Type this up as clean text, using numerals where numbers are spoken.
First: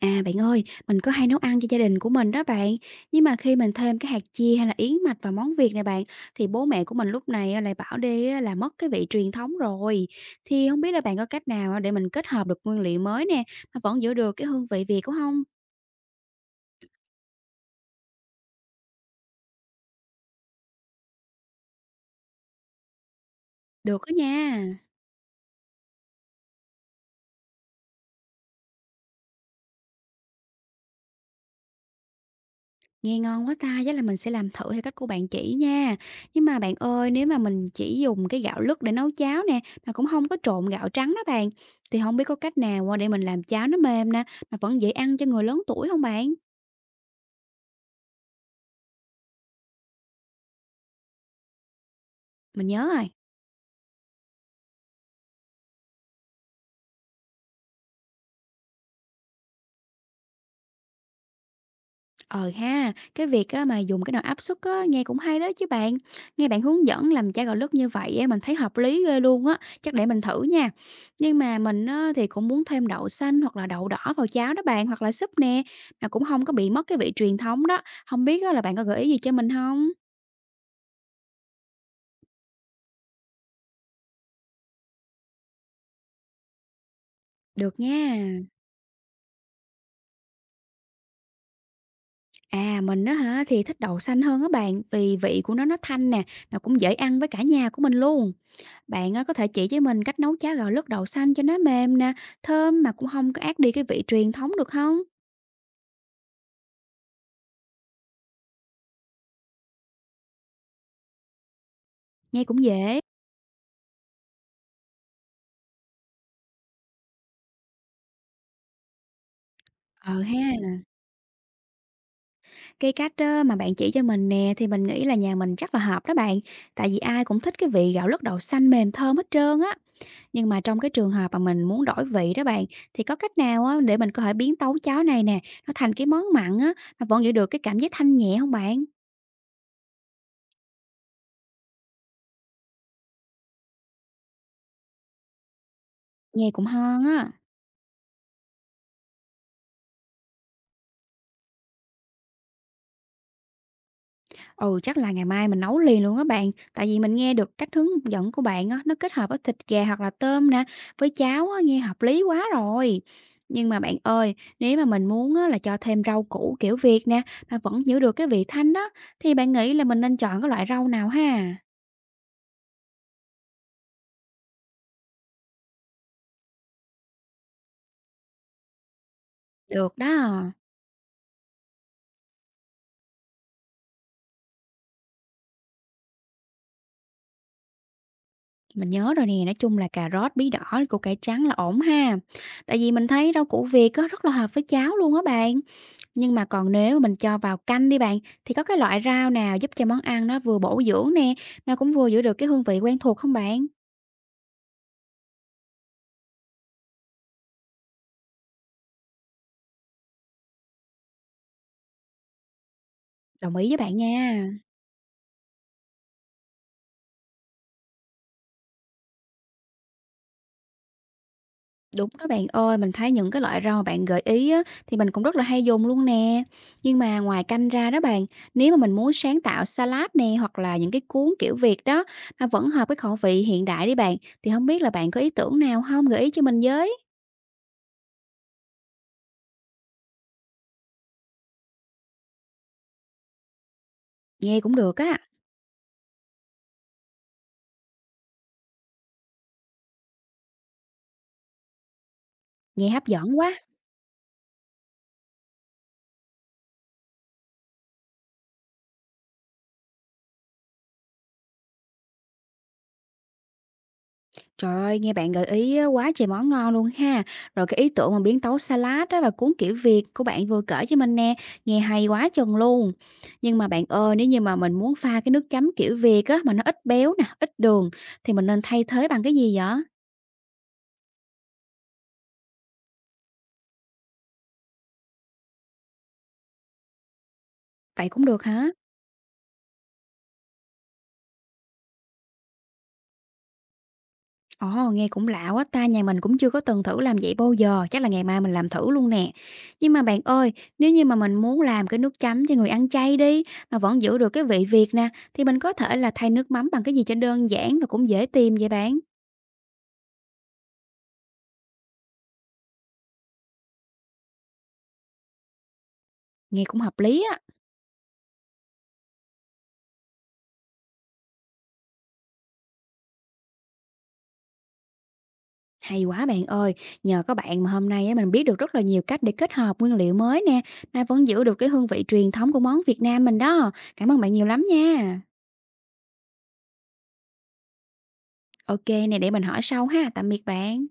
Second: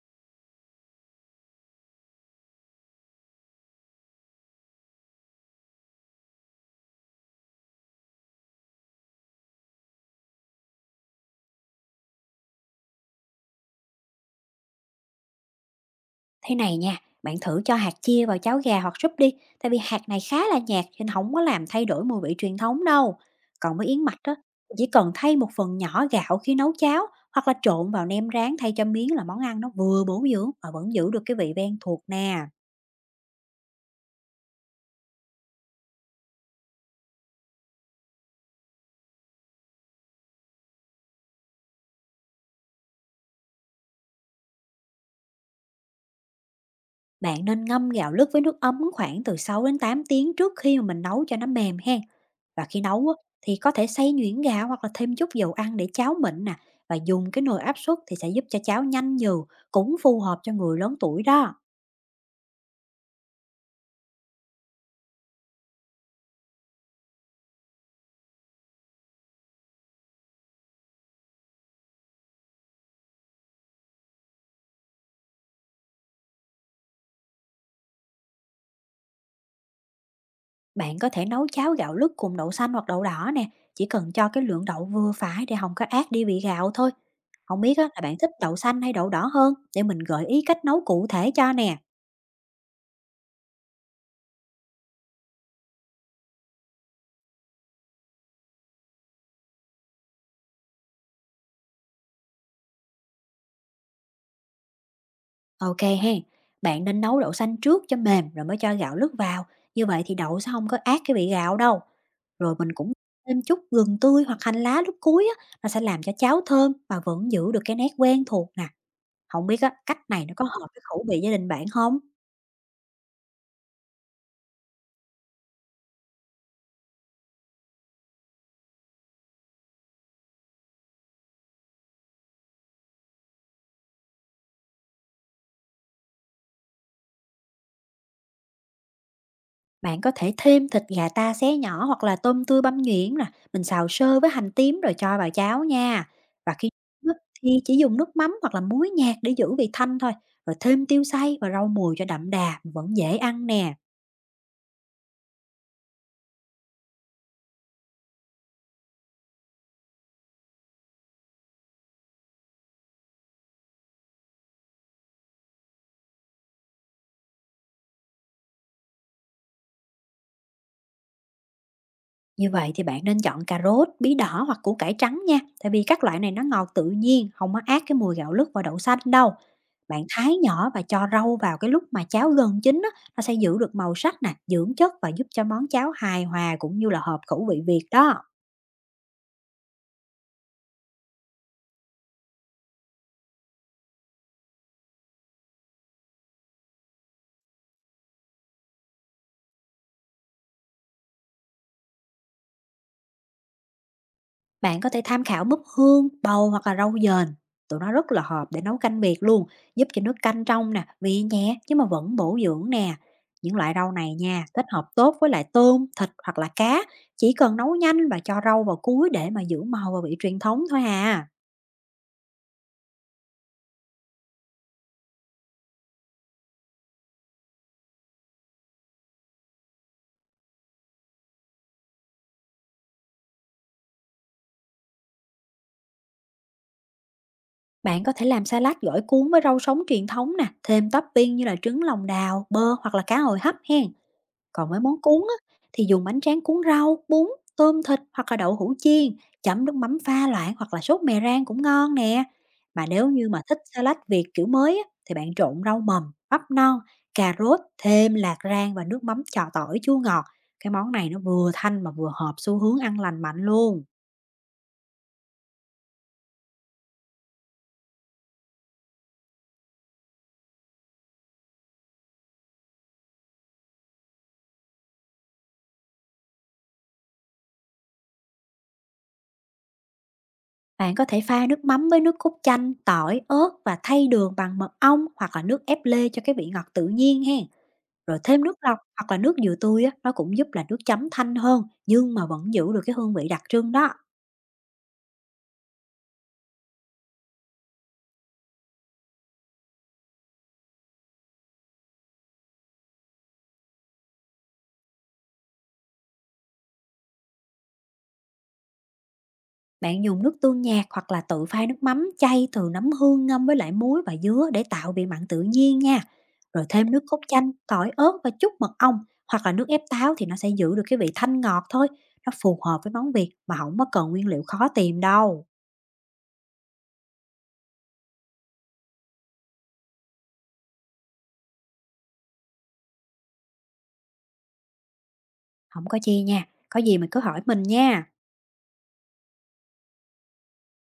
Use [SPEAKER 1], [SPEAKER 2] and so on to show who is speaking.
[SPEAKER 1] À, bạn ơi, mình có hay nấu ăn cho gia đình của mình đó bạn. Nhưng mà khi mình thêm cái hạt chia hay là yến mạch vào món Việt này bạn, thì bố mẹ của mình lúc này á, lại bảo đi á, là mất cái vị truyền thống rồi. Thì không biết là bạn có cách nào á, để mình kết hợp được nguyên liệu mới nè, mà vẫn giữ được cái hương vị Việt của không?
[SPEAKER 2] Thế này nha, bạn thử cho hạt chia vào cháo gà hoặc súp đi, tại vì hạt này khá là nhạt nên không có làm thay đổi mùi vị truyền thống đâu. Còn với
[SPEAKER 1] Được
[SPEAKER 2] yến
[SPEAKER 1] đó
[SPEAKER 2] mạch đó
[SPEAKER 1] nha.
[SPEAKER 2] chỉ cần thay một phần nhỏ gạo khi nấu cháo hoặc là trộn vào nem rán thay cho miếng là món ăn nó vừa bổ dưỡng mà vẫn giữ được cái vị ven thuộc nè.
[SPEAKER 1] Nghe ngon quá ta, chắc là mình sẽ làm thử theo cách của bạn chỉ nha. Nhưng mà bạn ơi, nếu mà mình chỉ dùng cái gạo lứt để nấu cháo nè, mà cũng không có trộn gạo trắng đó bạn, thì không biết có cách nào để mình làm cháo nó mềm nè, mà vẫn dễ ăn cho người lớn tuổi không bạn?
[SPEAKER 2] Bạn nên ngâm gạo lứt với nước ấm khoảng từ 6 đến 8 tiếng trước khi mà mình nấu cho nó mềm ha.
[SPEAKER 1] Mình
[SPEAKER 2] Và khi
[SPEAKER 1] nhớ
[SPEAKER 2] nấu
[SPEAKER 1] rồi.
[SPEAKER 2] á, thì có thể xay nhuyễn gạo hoặc là thêm chút dầu ăn để cháo mịn nè. Và dùng cái nồi áp suất thì sẽ giúp cho cháo nhanh nhừ, cũng phù hợp cho người lớn tuổi đó.
[SPEAKER 1] Ờ ha, cái việc á mà dùng cái nồi áp suất á nghe cũng hay đó chứ bạn. Nghe bạn hướng dẫn làm chai gạo lứt như vậy á mình thấy hợp lý ghê luôn á, chắc để mình thử nha. Nhưng mà mình á thì cũng muốn thêm đậu xanh hoặc là đậu đỏ vào cháo đó bạn, hoặc là súp nè, mà cũng không có bị mất cái vị truyền thống đó. Không biết á là bạn có gợi ý gì cho mình không?
[SPEAKER 2] Bạn có thể nấu cháo gạo lứt cùng đậu xanh hoặc đậu đỏ nè, chỉ cần cho cái lượng đậu vừa phải để không có át đi vị gạo thôi. Không biết
[SPEAKER 1] Được
[SPEAKER 2] á, là
[SPEAKER 1] nha.
[SPEAKER 2] bạn thích đậu xanh hay đậu đỏ hơn để mình gợi ý cách nấu cụ thể cho nè.
[SPEAKER 1] À mình á hả thì thích đậu xanh hơn á bạn, vì vị của nó thanh nè, mà cũng dễ ăn với cả nhà của mình luôn. Bạn á, có thể chỉ với mình cách nấu cháo gạo lứt đậu xanh cho nó mềm nè, thơm mà cũng không có át đi cái vị truyền thống được không?
[SPEAKER 2] Ok hen, bạn nên nấu đậu xanh trước cho mềm rồi mới cho gạo lứt vào. Như vậy thì đậu sẽ không có át cái vị gạo đâu.
[SPEAKER 1] Nghe
[SPEAKER 2] Rồi
[SPEAKER 1] cũng
[SPEAKER 2] mình cũng
[SPEAKER 1] dễ.
[SPEAKER 2] thêm chút gừng tươi hoặc hành lá lúc cuối á, nó sẽ làm cho cháo thơm mà vẫn giữ được cái nét quen thuộc nè. Không biết á, cách
[SPEAKER 1] Ờ
[SPEAKER 2] này nó có hợp
[SPEAKER 1] ha,
[SPEAKER 2] với khẩu vị gia đình bạn không?
[SPEAKER 1] cái cách á, mà bạn chỉ cho mình nè thì mình nghĩ là nhà mình chắc là hợp đó bạn. Tại vì ai cũng thích cái vị gạo lứt đậu xanh mềm thơm hết trơn á. Nhưng mà trong cái trường hợp mà mình muốn đổi vị đó bạn thì có cách nào á, để mình có thể biến tấu cháo này nè nó thành cái món mặn á mà vẫn giữ được cái cảm giác thanh nhẹ không bạn?
[SPEAKER 2] Bạn có thể thêm thịt gà ta xé nhỏ hoặc là tôm tươi băm nhuyễn nè, mình xào sơ với hành tím rồi cho vào cháo nha.
[SPEAKER 1] Nghe
[SPEAKER 2] Và
[SPEAKER 1] cũng
[SPEAKER 2] khi
[SPEAKER 1] ngon
[SPEAKER 2] nấu á,
[SPEAKER 1] á.
[SPEAKER 2] thì chỉ dùng nước mắm hoặc là muối nhạt để giữ vị thanh thôi, rồi thêm tiêu xay và rau mùi cho đậm đà, vẫn dễ ăn nè.
[SPEAKER 1] Ừ, chắc là ngày mai mình nấu liền luôn á bạn. Tại vì mình nghe được cách hướng dẫn của bạn á, nó kết hợp với thịt gà hoặc là tôm nè, với cháo á, nghe hợp lý quá rồi. Nhưng mà bạn ơi, nếu mà mình muốn á, là cho thêm rau củ kiểu Việt nè, mà vẫn giữ được cái vị thanh đó, thì bạn nghĩ là mình nên chọn cái loại rau nào ha?
[SPEAKER 2] Như vậy thì bạn nên chọn cà rốt, bí đỏ hoặc củ cải trắng nha, tại vì các loại này nó ngọt tự nhiên, không có át cái mùi gạo lứt và đậu xanh đâu.
[SPEAKER 1] Được
[SPEAKER 2] Bạn thái
[SPEAKER 1] đó.
[SPEAKER 2] nhỏ và cho rau vào cái lúc mà cháo gần chín á, nó sẽ giữ được màu sắc nè, dưỡng chất và giúp cho món cháo hài hòa cũng như là hợp khẩu vị Việt đó.
[SPEAKER 1] Mình nhớ rồi nè, nói chung là cà rốt, bí đỏ, củ cải trắng là ổn ha. Tại vì mình thấy rau củ Việt á, rất là hợp với cháo luôn á bạn. Nhưng mà còn nếu mà mình cho vào canh đi bạn, thì có cái loại rau nào giúp cho món ăn nó vừa bổ dưỡng nè, mà cũng vừa giữ được cái hương vị quen thuộc không bạn?
[SPEAKER 2] Bạn có thể tham khảo búp hương, bầu hoặc là rau dền. Tụi nó rất là hợp để nấu canh Việt luôn, giúp cho nước canh trong nè, vị nhẹ chứ mà vẫn bổ dưỡng nè.
[SPEAKER 1] Đồng
[SPEAKER 2] Những
[SPEAKER 1] ý
[SPEAKER 2] loại
[SPEAKER 1] với
[SPEAKER 2] rau
[SPEAKER 1] bạn
[SPEAKER 2] này nha,
[SPEAKER 1] nha.
[SPEAKER 2] kết hợp tốt với lại tôm, thịt hoặc là cá. Chỉ cần nấu nhanh và cho rau vào cuối để mà giữ màu và vị truyền thống thôi à.
[SPEAKER 1] Đúng đó bạn ơi, mình thấy những cái loại rau mà bạn gợi ý á, thì mình cũng rất là hay dùng luôn nè. Nhưng mà ngoài canh ra đó bạn, nếu mà mình muốn sáng tạo salad nè hoặc là những cái cuốn kiểu Việt đó mà vẫn hợp cái khẩu vị hiện đại đi bạn, thì không biết là bạn có ý tưởng nào không gợi ý cho mình với?
[SPEAKER 2] Bạn có thể làm salad gỏi cuốn với rau sống truyền thống nè, thêm topping như là trứng lòng đào, bơ hoặc là cá hồi hấp hen.
[SPEAKER 1] Nghe
[SPEAKER 2] Còn
[SPEAKER 1] cũng
[SPEAKER 2] với
[SPEAKER 1] được
[SPEAKER 2] món
[SPEAKER 1] á,
[SPEAKER 2] cuốn á, thì dùng bánh tráng cuốn rau, bún, tôm thịt hoặc là đậu hũ chiên, chấm nước mắm pha loãng hoặc là sốt mè rang cũng ngon nè. Mà
[SPEAKER 1] nghe hấp
[SPEAKER 2] nếu như
[SPEAKER 1] dẫn
[SPEAKER 2] mà
[SPEAKER 1] quá.
[SPEAKER 2] thích salad Việt kiểu mới á, thì bạn trộn rau mầm, bắp non, cà rốt, thêm lạc rang và nước mắm chọ tỏi chua ngọt. Cái món này nó vừa thanh mà vừa hợp xu hướng ăn lành mạnh luôn.
[SPEAKER 1] Trời ơi, nghe bạn gợi ý á, quá trời món ngon luôn ha. Rồi cái ý tưởng mà biến tấu salad đó và cuốn kiểu Việt của bạn vừa kể cho mình nè, nghe hay quá chừng luôn. Nhưng mà bạn ơi, nếu như mà mình muốn pha cái nước chấm kiểu Việt á mà nó ít béo nè, ít đường thì mình nên thay thế bằng cái gì vậy?
[SPEAKER 2] Bạn có thể pha nước mắm với nước cốt chanh, tỏi, ớt và thay đường bằng mật ong hoặc là nước ép lê cho cái vị ngọt tự nhiên ha.
[SPEAKER 1] Vậy
[SPEAKER 2] Rồi
[SPEAKER 1] cũng được
[SPEAKER 2] thêm nước
[SPEAKER 1] hả?
[SPEAKER 2] lọc hoặc là nước dừa tươi á, nó cũng giúp là nước chấm thanh hơn nhưng mà vẫn giữ được cái hương vị đặc trưng đó.
[SPEAKER 1] Ồ, nghe cũng lạ quá ta, nhà mình cũng chưa có từng thử làm vậy bao giờ, chắc là ngày mai mình làm thử luôn nè. Nhưng mà bạn ơi, nếu như mà mình muốn làm cái nước chấm cho người ăn chay đi, mà vẫn giữ được cái vị Việt nè, thì mình có thể là thay nước mắm bằng cái gì cho đơn giản và cũng dễ tìm vậy bạn.
[SPEAKER 2] Bạn dùng nước tương nhạt hoặc là tự pha nước mắm chay từ nấm hương ngâm với lại muối và dứa để tạo vị mặn tự nhiên nha.
[SPEAKER 1] Nghe
[SPEAKER 2] Rồi
[SPEAKER 1] cũng
[SPEAKER 2] thêm
[SPEAKER 1] hợp
[SPEAKER 2] nước cốt
[SPEAKER 1] lý á.
[SPEAKER 2] chanh, tỏi ớt và chút mật ong hoặc là nước ép táo thì nó sẽ giữ được cái vị thanh ngọt thôi. Nó phù hợp với món Việt mà không có cần nguyên liệu khó tìm đâu.
[SPEAKER 1] Hay quá bạn ơi, nhờ có bạn mà hôm nay á, mình biết được rất là nhiều cách để kết hợp nguyên liệu mới nè, mà vẫn giữ được cái hương vị truyền thống của món Việt Nam mình đó. Cảm ơn bạn nhiều lắm nha.
[SPEAKER 2] Không có chi nha, có gì mình cứ hỏi mình nha.
[SPEAKER 1] Ok nè, để mình hỏi sau ha, tạm biệt bạn.